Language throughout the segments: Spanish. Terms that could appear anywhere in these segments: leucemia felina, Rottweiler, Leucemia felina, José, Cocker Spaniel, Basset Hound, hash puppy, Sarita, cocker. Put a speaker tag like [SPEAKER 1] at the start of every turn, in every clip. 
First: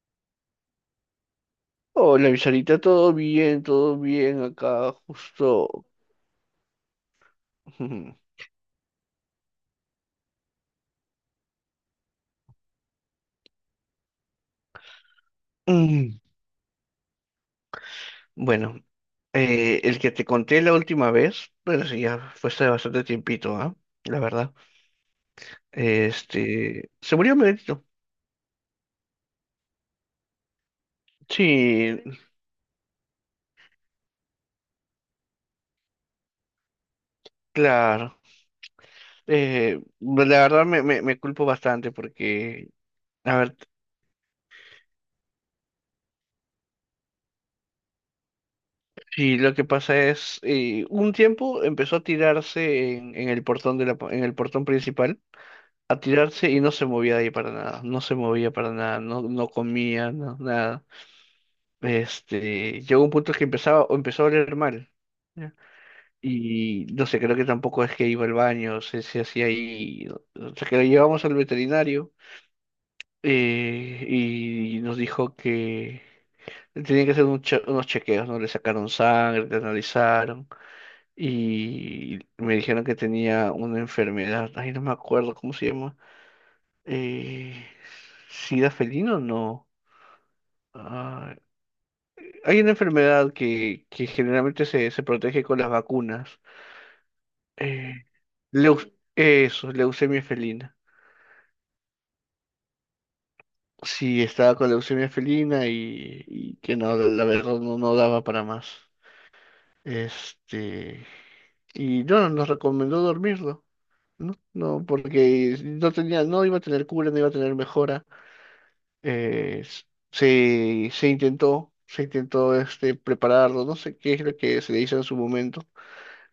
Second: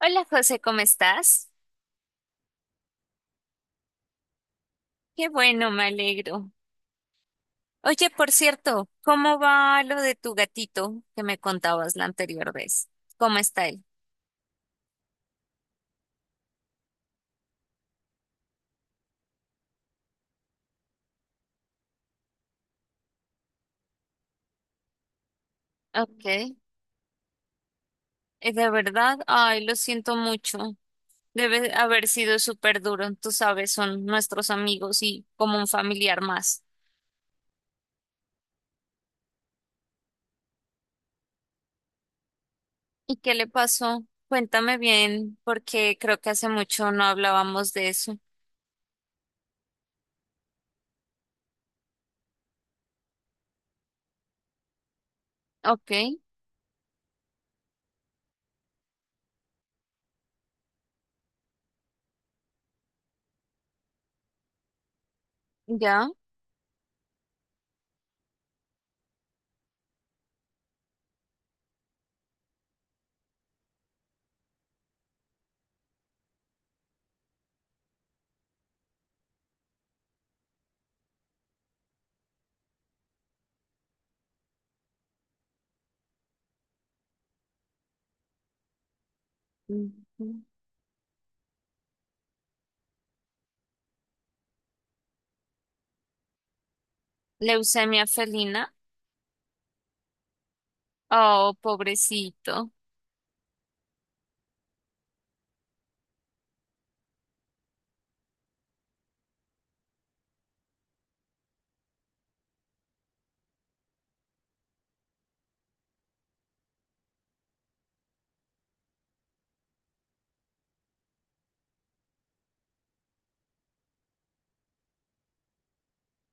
[SPEAKER 1] Hola José, ¿cómo estás?
[SPEAKER 2] Hola, mi Sarita, todo bien acá,
[SPEAKER 1] Qué bueno, me
[SPEAKER 2] justo.
[SPEAKER 1] alegro. Oye, por cierto, ¿cómo va lo de tu gatito que me contabas la anterior vez? ¿Cómo está él?
[SPEAKER 2] Mm, Bueno, el que te conté la última vez, bueno, sí, ya fue hace bastante tiempito, ¿ah? La verdad.
[SPEAKER 1] Ok.
[SPEAKER 2] Se murió mi gatito.
[SPEAKER 1] De verdad, ay, lo siento mucho. Debe
[SPEAKER 2] Sí,
[SPEAKER 1] haber sido súper duro. Tú sabes, son nuestros amigos y como un familiar más.
[SPEAKER 2] claro. Pues, la verdad me culpo bastante porque,
[SPEAKER 1] ¿Y qué
[SPEAKER 2] a
[SPEAKER 1] le
[SPEAKER 2] ver,
[SPEAKER 1] pasó? Cuéntame bien, porque creo que hace mucho no hablábamos de eso.
[SPEAKER 2] sí, lo que pasa es, un tiempo empezó a tirarse en el portón de la, en el portón principal.
[SPEAKER 1] Ok,
[SPEAKER 2] A tirarse y no se movía de ahí para nada, no se movía para nada, no, no comía, no, nada. Llegó un punto que empezaba, o empezó a oler mal. ¿Ya?
[SPEAKER 1] ya.
[SPEAKER 2] Y no sé, creo que tampoco es que iba al baño, se hacía ahí. O sea, que lo llevamos al veterinario, y nos dijo que tenían que hacer unos chequeos, ¿no? Le sacaron sangre, le analizaron y me dijeron que tenía una enfermedad. Ay, no me acuerdo cómo se llama. Eh, ¿Sida felino? No.
[SPEAKER 1] Ujú.
[SPEAKER 2] Ah, hay una enfermedad que generalmente se protege con las vacunas. Eh,
[SPEAKER 1] Leucemia felina.
[SPEAKER 2] Eso, leucemia felina.
[SPEAKER 1] Oh, pobrecito.
[SPEAKER 2] Sí, estaba con leucemia felina y que no, la verdad no, no daba para más. Este, y no, nos recomendó dormirlo, ¿no? No, porque no tenía, no iba a tener cura, no iba a tener mejora. eh, s- Se, se intentó prepararlo, no sé qué es lo que se le hizo en su momento,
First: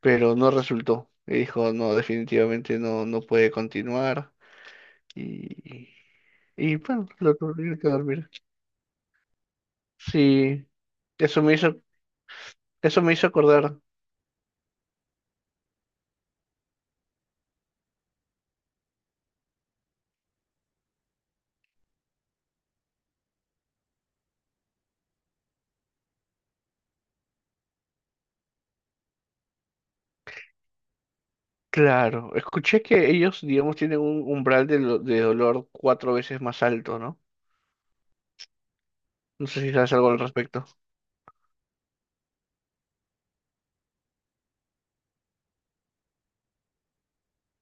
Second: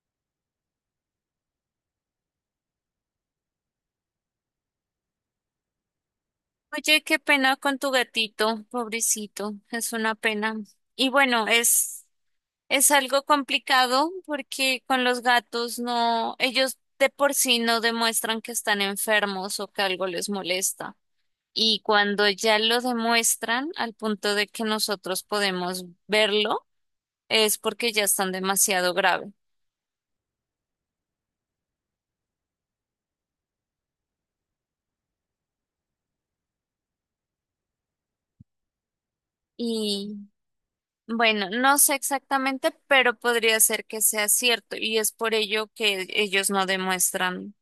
[SPEAKER 2] pero no resultó. Y dijo, no, definitivamente no, no puede continuar. Y, y
[SPEAKER 1] Oye,
[SPEAKER 2] bueno,
[SPEAKER 1] qué
[SPEAKER 2] lo
[SPEAKER 1] pena
[SPEAKER 2] tuvieron
[SPEAKER 1] con
[SPEAKER 2] que
[SPEAKER 1] tu
[SPEAKER 2] dormir.
[SPEAKER 1] gatito, pobrecito, es una pena.
[SPEAKER 2] Sí,
[SPEAKER 1] Y
[SPEAKER 2] eso me hizo,
[SPEAKER 1] es
[SPEAKER 2] eso me
[SPEAKER 1] algo
[SPEAKER 2] hizo acordar.
[SPEAKER 1] complicado porque con los gatos no, ellos de por sí no demuestran que están enfermos o que algo les molesta. Y cuando ya lo demuestran, al punto de que nosotros podemos verlo, es porque ya están demasiado grave.
[SPEAKER 2] Claro, escuché que ellos, digamos, tienen un umbral de, de dolor cuatro veces más alto, ¿no? No sé si sabes algo al respecto.
[SPEAKER 1] Bueno, no sé exactamente, pero podría ser que sea cierto y es por ello que ellos no demuestran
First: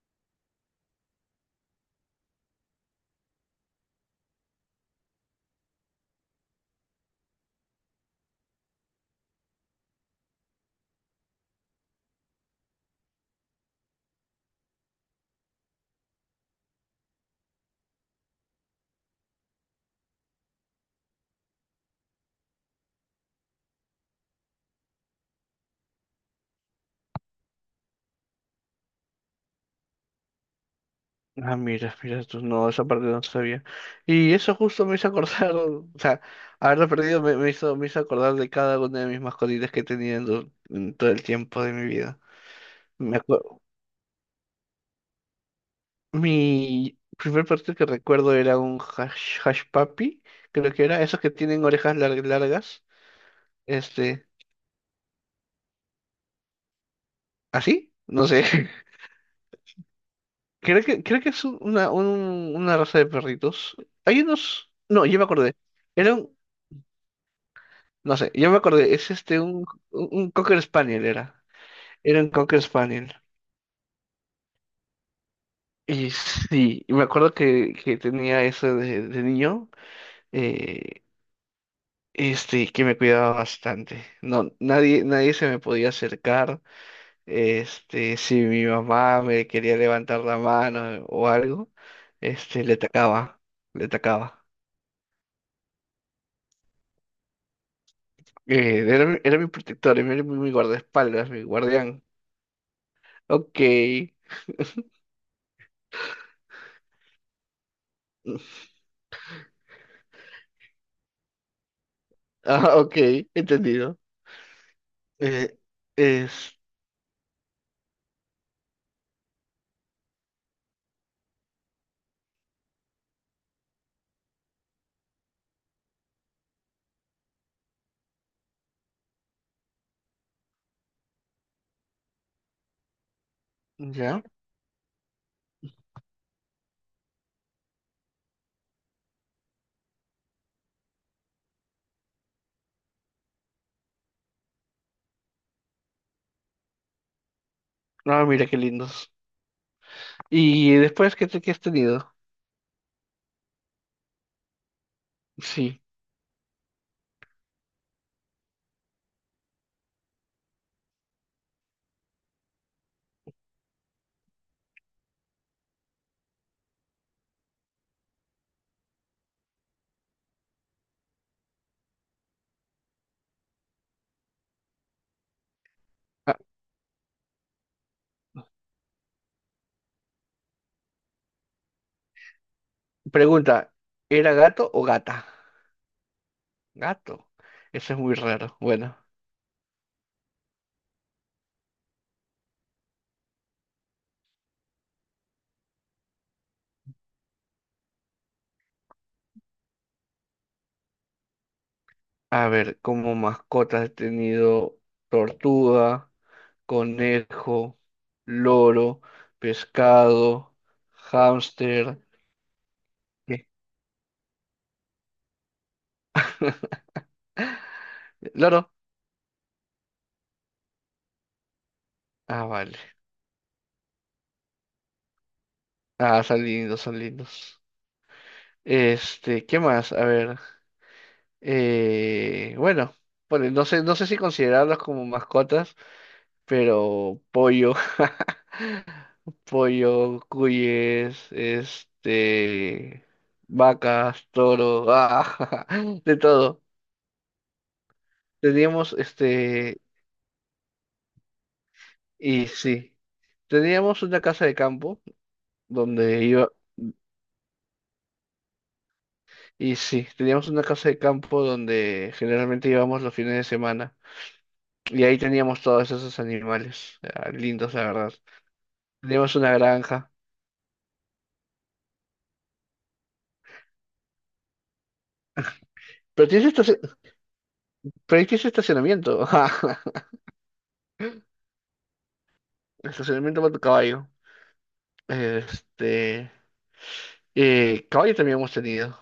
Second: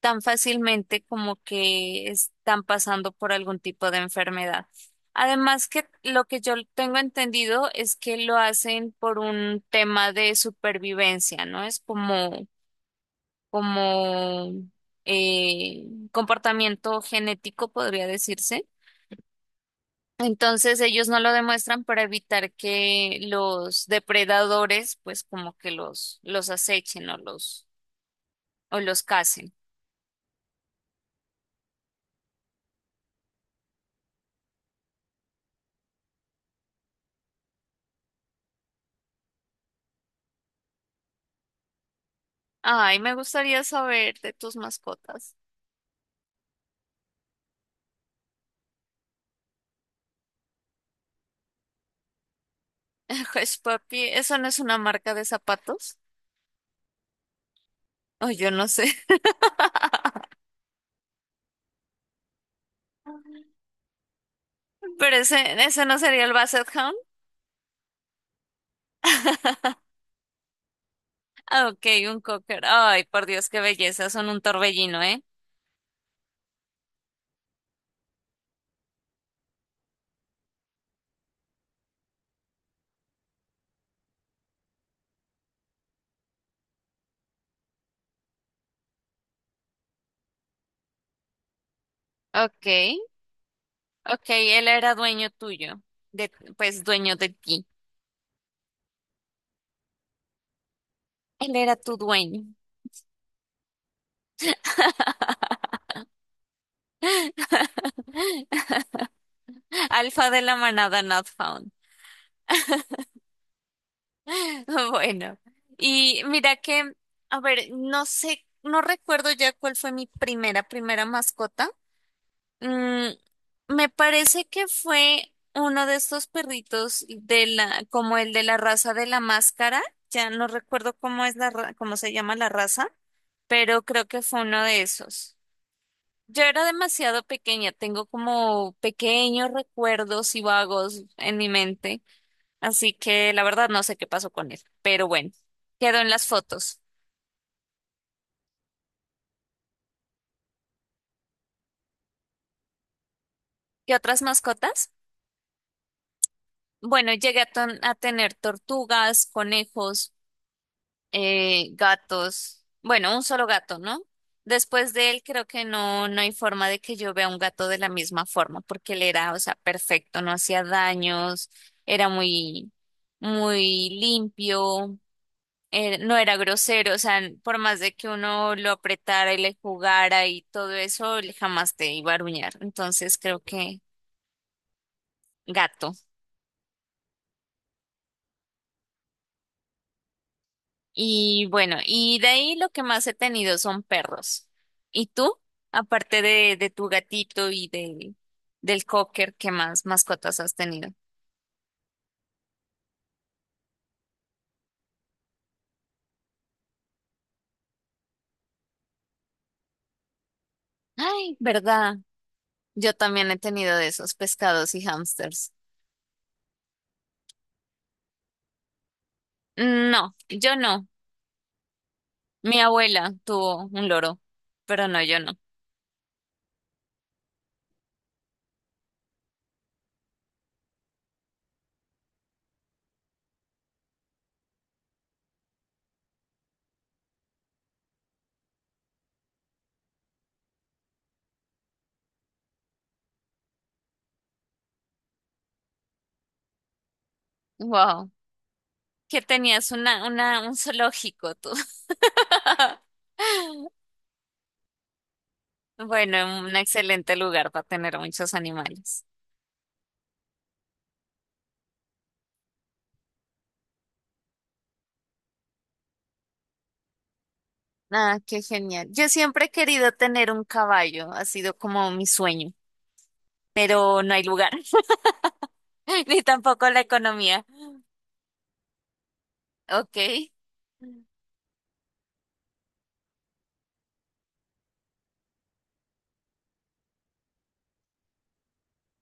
[SPEAKER 1] tan fácilmente como que están pasando por algún tipo de enfermedad. Además que lo que yo tengo entendido es que lo hacen por un tema de supervivencia, ¿no? Es como, como eh, comportamiento genético, podría decirse entonces ellos no lo demuestran para evitar que los depredadores pues como que los acechen o los casen.
[SPEAKER 2] Ah, mira, mira, tú no, esa parte no sabía. Y eso justo me hizo acordar, o sea, haberlo perdido me hizo acordar de cada una de mis mascotitas que he tenido en todo el tiempo de mi vida.
[SPEAKER 1] Ay, me
[SPEAKER 2] Me acuerdo,
[SPEAKER 1] gustaría saber de tus mascotas.
[SPEAKER 2] mi primer perrito que recuerdo era hash puppy, creo que era, esos que tienen largas,
[SPEAKER 1] Hush Papi,
[SPEAKER 2] este,
[SPEAKER 1] ¿eso no es una marca de zapatos?
[SPEAKER 2] ¿así? No
[SPEAKER 1] O
[SPEAKER 2] sé.
[SPEAKER 1] yo no sé.
[SPEAKER 2] Creo que es una raza de perritos. Hay unos, no,
[SPEAKER 1] Pero
[SPEAKER 2] yo me acordé.
[SPEAKER 1] ese no
[SPEAKER 2] Era
[SPEAKER 1] sería el
[SPEAKER 2] un-
[SPEAKER 1] Basset Hound.
[SPEAKER 2] No sé, yo me acordé, es un Cocker Spaniel era.
[SPEAKER 1] Ah, Ok, un
[SPEAKER 2] Era un
[SPEAKER 1] cocker.
[SPEAKER 2] Cocker
[SPEAKER 1] Ay,
[SPEAKER 2] Spaniel.
[SPEAKER 1] por Dios, qué belleza. Son un torbellino, ¿eh?
[SPEAKER 2] Y sí, y me acuerdo que tenía eso de niño, eh, que me cuidaba bastante. No, nadie, nadie se me podía acercar. Si mi mamá me quería levantar la mano o algo,
[SPEAKER 1] Ok,
[SPEAKER 2] le atacaba, le
[SPEAKER 1] ok,
[SPEAKER 2] atacaba.
[SPEAKER 1] él era dueño tuyo. De, pues dueño de ti.
[SPEAKER 2] Era, era mi protector, era mi, mi guardaespaldas, mi
[SPEAKER 1] Él era tu
[SPEAKER 2] guardián.
[SPEAKER 1] dueño.
[SPEAKER 2] Ok,
[SPEAKER 1] Alfa de la manada not found.
[SPEAKER 2] ah, ok, entendido.
[SPEAKER 1] Bueno,
[SPEAKER 2] Eh,
[SPEAKER 1] y mira
[SPEAKER 2] es,
[SPEAKER 1] que, a ver, no sé, no recuerdo ya cuál fue mi primera mascota. Mm, me parece que fue uno de estos perritos de la, como el de la raza de la máscara. Ya no recuerdo cómo es cómo se llama la raza, pero creo que
[SPEAKER 2] ya.
[SPEAKER 1] fue uno de esos. Yo era demasiado pequeña, tengo como pequeños recuerdos y vagos en mi mente, así que la verdad no sé qué pasó con él, pero bueno, quedó en las fotos.
[SPEAKER 2] No, mira qué lindos. ¿Y después qué, qué has tenido?
[SPEAKER 1] ¿Qué otras mascotas?
[SPEAKER 2] Sí.
[SPEAKER 1] Bueno, a tener tortugas, conejos, gatos, bueno, un solo gato, ¿no? Después de él creo que no, no hay forma de que yo vea un gato de la misma forma, porque él era, o sea, perfecto, no hacía daños, era muy limpio. Eh, no era
[SPEAKER 2] Ah,
[SPEAKER 1] grosero, o sea, por más de que uno lo apretara y le jugara y todo eso, él jamás te iba a aruñar. Entonces creo
[SPEAKER 2] pregunta,
[SPEAKER 1] que
[SPEAKER 2] ¿era gato o gata?
[SPEAKER 1] gato.
[SPEAKER 2] Gato. Eso es muy raro. Bueno,
[SPEAKER 1] Y bueno, y de ahí lo que más he tenido son perros. ¿Y tú? Aparte de tu gatito y de, del cocker, ¿qué más mascotas has tenido?
[SPEAKER 2] a ver, como mascotas he tenido tortuga, conejo, loro, pescado,
[SPEAKER 1] Ay, ¿verdad?
[SPEAKER 2] hámster.
[SPEAKER 1] Yo también he
[SPEAKER 2] ¿Qué?
[SPEAKER 1] tenido de esos pescados y hámsters.
[SPEAKER 2] ¿Loro?
[SPEAKER 1] No, yo no.
[SPEAKER 2] Ah,
[SPEAKER 1] Mi
[SPEAKER 2] vale.
[SPEAKER 1] abuela tuvo un loro, pero no, yo no.
[SPEAKER 2] Ah, son lindos, son lindos. ¿Qué más? A ver. Bueno, no sé, no sé si considerarlos como mascotas, pero pollo, pollo, cuyes, vacas, toro, ah, de todo.
[SPEAKER 1] Wow.
[SPEAKER 2] Teníamos
[SPEAKER 1] ¿Qué tenías
[SPEAKER 2] este,
[SPEAKER 1] una, un zoológico tú?
[SPEAKER 2] y sí, teníamos una casa de campo donde
[SPEAKER 1] Bueno,
[SPEAKER 2] iba,
[SPEAKER 1] un excelente lugar para tener muchos animales.
[SPEAKER 2] y sí, teníamos una casa de campo donde generalmente íbamos los fines de semana. Y ahí teníamos todos esos animales, ah, lindos, la verdad.
[SPEAKER 1] Ah, qué genial. Yo
[SPEAKER 2] Tenemos
[SPEAKER 1] siempre he
[SPEAKER 2] una
[SPEAKER 1] querido
[SPEAKER 2] granja.
[SPEAKER 1] tener un caballo, ha sido como mi sueño, pero no hay lugar, ni
[SPEAKER 2] Pero tienes,
[SPEAKER 1] tampoco la economía.
[SPEAKER 2] pero ahí tienes estacionamiento. Ajá,
[SPEAKER 1] Ok,
[SPEAKER 2] estacionamiento para tu caballo. Este. Caballo también hemos tenido.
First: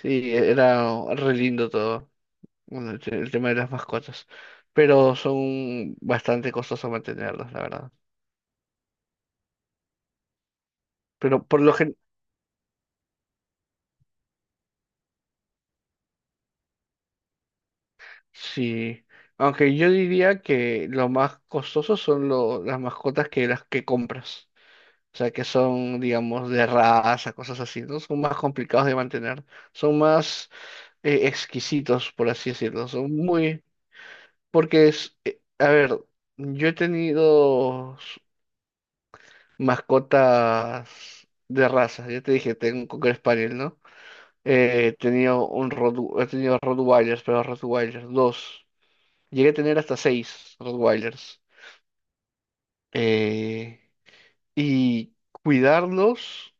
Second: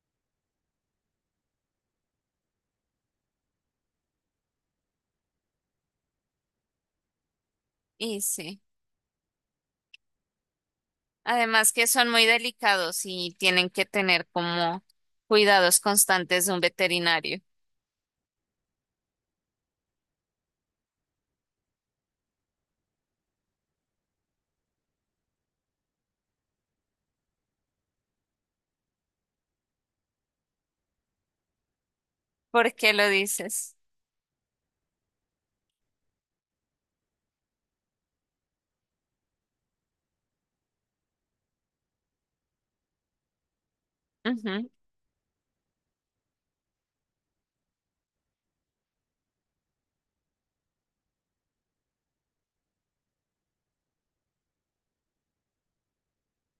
[SPEAKER 2] Sí, era re lindo todo. Bueno, el tema de las mascotas. Pero son bastante costosos mantenerlas, la verdad.
[SPEAKER 1] y sí.
[SPEAKER 2] Pero por
[SPEAKER 1] Además
[SPEAKER 2] lo
[SPEAKER 1] que
[SPEAKER 2] general.
[SPEAKER 1] son muy delicados y tienen que tener como cuidados constantes de un veterinario.
[SPEAKER 2] Sí. Aunque yo diría que lo más costoso las mascotas que las que compras. O sea, que son, digamos, de raza, cosas así, ¿no? Son más complicados de mantener, son más exquisitos, por así
[SPEAKER 1] ¿Por
[SPEAKER 2] decirlo,
[SPEAKER 1] qué lo
[SPEAKER 2] son muy...
[SPEAKER 1] dices?
[SPEAKER 2] Porque es, a ver, yo he tenido mascotas de raza, ya te dije, tengo un Cocker Spaniel, ¿no?
[SPEAKER 1] Ujú,
[SPEAKER 2] He tenido Rottweilers, pero Rottweilers, dos. Llegué a tener hasta seis Rottweilers. Eh, y cuidarlos.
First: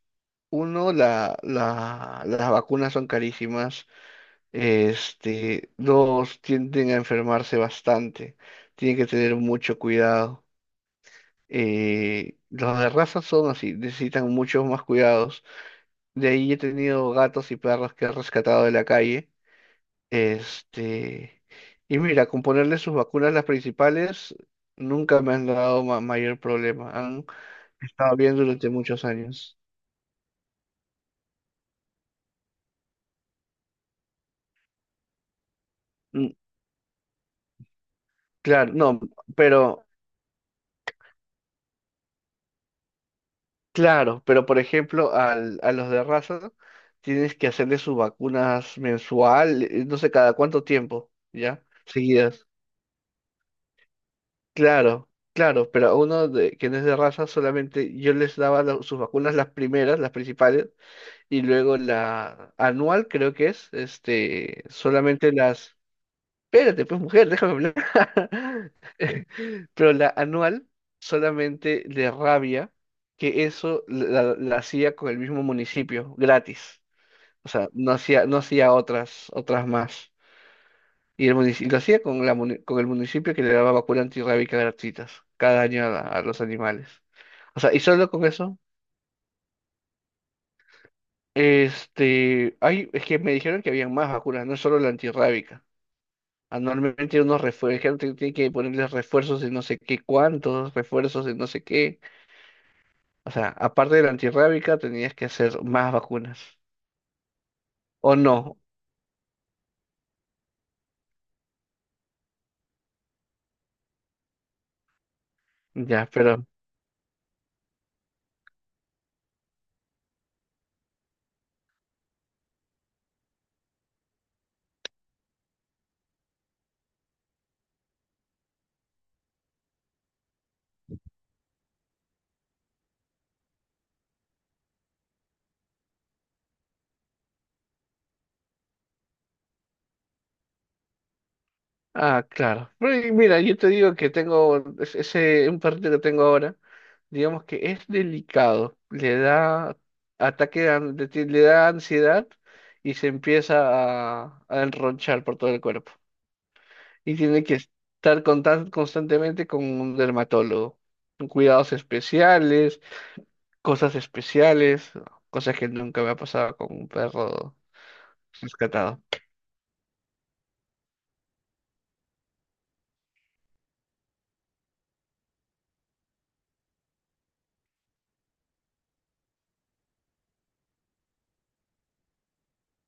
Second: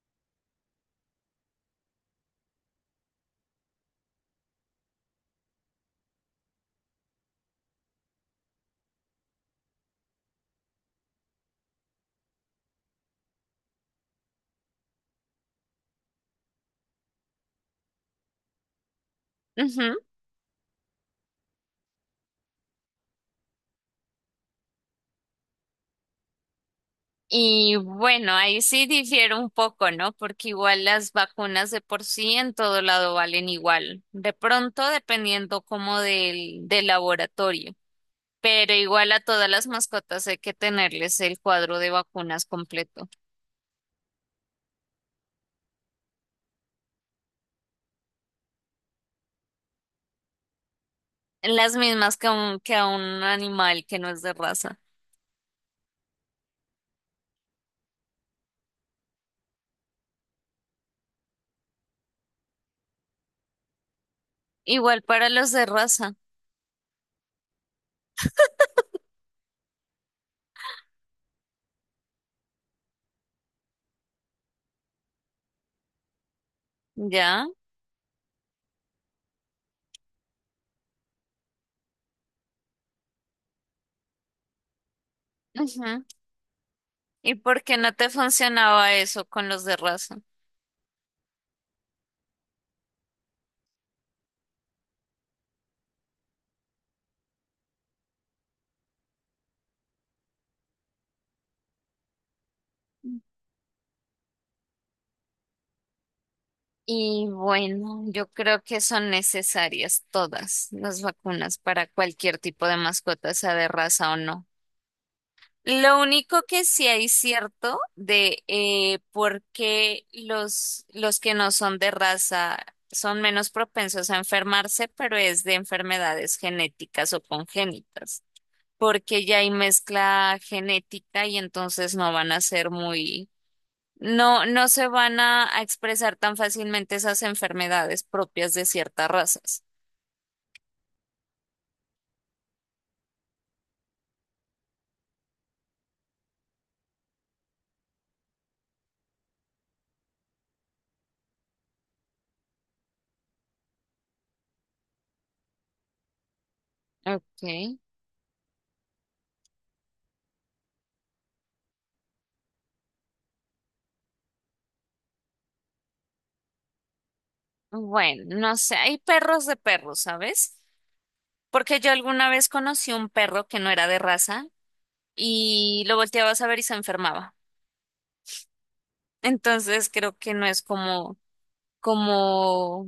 [SPEAKER 2] Uno, las vacunas son carísimas. Dos, tienden a enfermarse bastante. Tienen que tener mucho cuidado. Los de raza son así, necesitan muchos más cuidados. De ahí he tenido gatos y perros que he rescatado de la calle.
[SPEAKER 1] ujú.
[SPEAKER 2] Este, y mira, con ponerle sus vacunas las principales, nunca me han dado mayor problema. Han
[SPEAKER 1] Y
[SPEAKER 2] estado
[SPEAKER 1] bueno,
[SPEAKER 2] bien
[SPEAKER 1] ahí
[SPEAKER 2] durante
[SPEAKER 1] sí
[SPEAKER 2] muchos
[SPEAKER 1] difiere un
[SPEAKER 2] años.
[SPEAKER 1] poco, ¿no? Porque igual las vacunas de por sí en todo lado valen igual. De pronto, dependiendo como del laboratorio.
[SPEAKER 2] Claro,
[SPEAKER 1] Pero
[SPEAKER 2] no,
[SPEAKER 1] igual a todas las
[SPEAKER 2] pero,
[SPEAKER 1] mascotas hay que tenerles el cuadro de vacunas completo.
[SPEAKER 2] claro, pero por ejemplo, a los de raza tienes que hacerle sus vacunas mensual, no sé cada cuánto tiempo, ¿ya?
[SPEAKER 1] Las mismas
[SPEAKER 2] Seguidas.
[SPEAKER 1] que a un animal que no es de raza.
[SPEAKER 2] Claro, claro, pero a uno de, que no es de raza solamente yo les daba sus vacunas las primeras, las principales, y luego la anual creo que es,
[SPEAKER 1] Igual para
[SPEAKER 2] solamente
[SPEAKER 1] los de
[SPEAKER 2] las...
[SPEAKER 1] raza,
[SPEAKER 2] Espérate, pues mujer, déjame hablar. Pero la anual solamente de rabia, que eso la hacía con el mismo municipio, gratis.
[SPEAKER 1] ¿ya?
[SPEAKER 2] O sea, no hacía, no hacía otras, otras más. Y el municipio, lo hacía con, con el municipio que le daba vacuna antirrábica gratuitas cada año
[SPEAKER 1] Ujú.
[SPEAKER 2] a los animales.
[SPEAKER 1] ¿Y
[SPEAKER 2] O
[SPEAKER 1] por
[SPEAKER 2] sea,
[SPEAKER 1] qué
[SPEAKER 2] y
[SPEAKER 1] no
[SPEAKER 2] solo
[SPEAKER 1] te
[SPEAKER 2] con eso,
[SPEAKER 1] funcionaba eso con los de raza?
[SPEAKER 2] es que me dijeron que habían más vacunas, no solo la antirrábica. Anualmente unos refuerzos, tiene que ponerles refuerzos de no sé qué cuántos, refuerzos de no sé qué. O sea, aparte de la antirrábica, tenías que hacer más vacunas.
[SPEAKER 1] Y bueno,
[SPEAKER 2] O
[SPEAKER 1] yo
[SPEAKER 2] no,
[SPEAKER 1] creo que son necesarias todas las vacunas para cualquier tipo de mascota, sea de raza o no. Lo
[SPEAKER 2] ya,
[SPEAKER 1] único
[SPEAKER 2] pero.
[SPEAKER 1] que sí hay cierto de por qué los que no son de raza son menos propensos a enfermarse, pero es de enfermedades genéticas o congénitas, porque ya hay mezcla genética y entonces no van a ser muy no, no se van a expresar tan fácilmente esas enfermedades propias de ciertas razas.
[SPEAKER 2] Ah, claro. Pero y mira, yo te digo que tengo un perrito que tengo ahora, digamos que es delicado. Le da ataque, de an- de ti- le da ansiedad y se empieza a enronchar por todo el cuerpo, y
[SPEAKER 1] Ok.
[SPEAKER 2] tiene que estar constantemente con un dermatólogo. Con cuidados especiales, cosas que nunca me ha pasado con un perro
[SPEAKER 1] Bueno, no sé, hay
[SPEAKER 2] rescatado.
[SPEAKER 1] perros de perros, ¿sabes? Porque yo alguna vez conocí un perro que no era de raza y lo volteabas a ver y se enfermaba. Entonces creo que no es como, como,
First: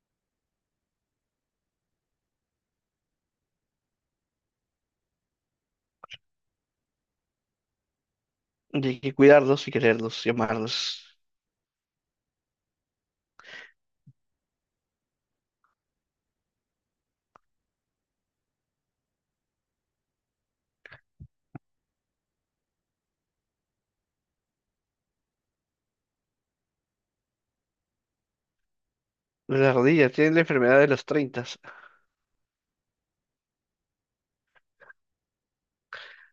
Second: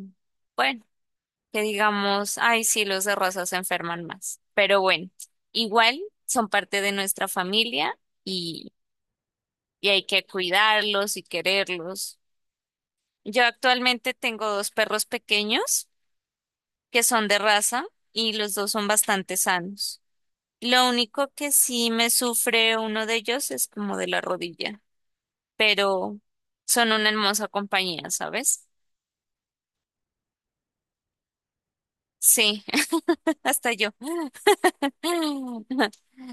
[SPEAKER 1] bueno, que digamos, ay, sí, los de raza se enferman más. Pero bueno, igual son parte de nuestra familia
[SPEAKER 2] Y hay que cuidarlos y
[SPEAKER 1] y hay que
[SPEAKER 2] quererlos y amarlos.
[SPEAKER 1] cuidarlos y quererlos. Yo actualmente tengo dos perros pequeños que son de raza y los dos son bastante sanos. Lo único que sí me sufre uno de ellos es como de la rodilla, pero son una hermosa compañía, ¿sabes?
[SPEAKER 2] Las rodillas tienen la enfermedad de los 30.
[SPEAKER 1] Sí, hasta yo.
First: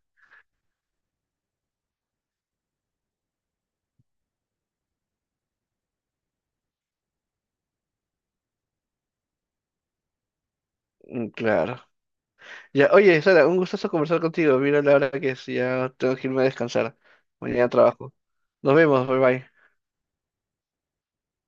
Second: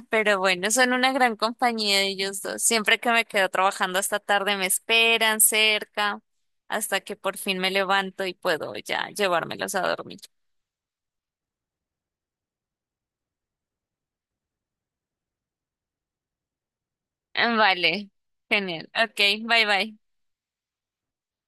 [SPEAKER 1] Pero bueno, son una gran compañía ellos dos. Siempre que me quedo trabajando hasta tarde me esperan cerca hasta que por fin me levanto y puedo ya llevármelos a dormir.
[SPEAKER 2] Claro. Ya, oye, Sara, un gustazo conversar contigo. Mira la hora que es, ya tengo que irme a descansar. Mañana
[SPEAKER 1] Vale,
[SPEAKER 2] trabajo. Nos
[SPEAKER 1] genial.
[SPEAKER 2] vemos,
[SPEAKER 1] Ok,
[SPEAKER 2] bye bye.
[SPEAKER 1] bye bye.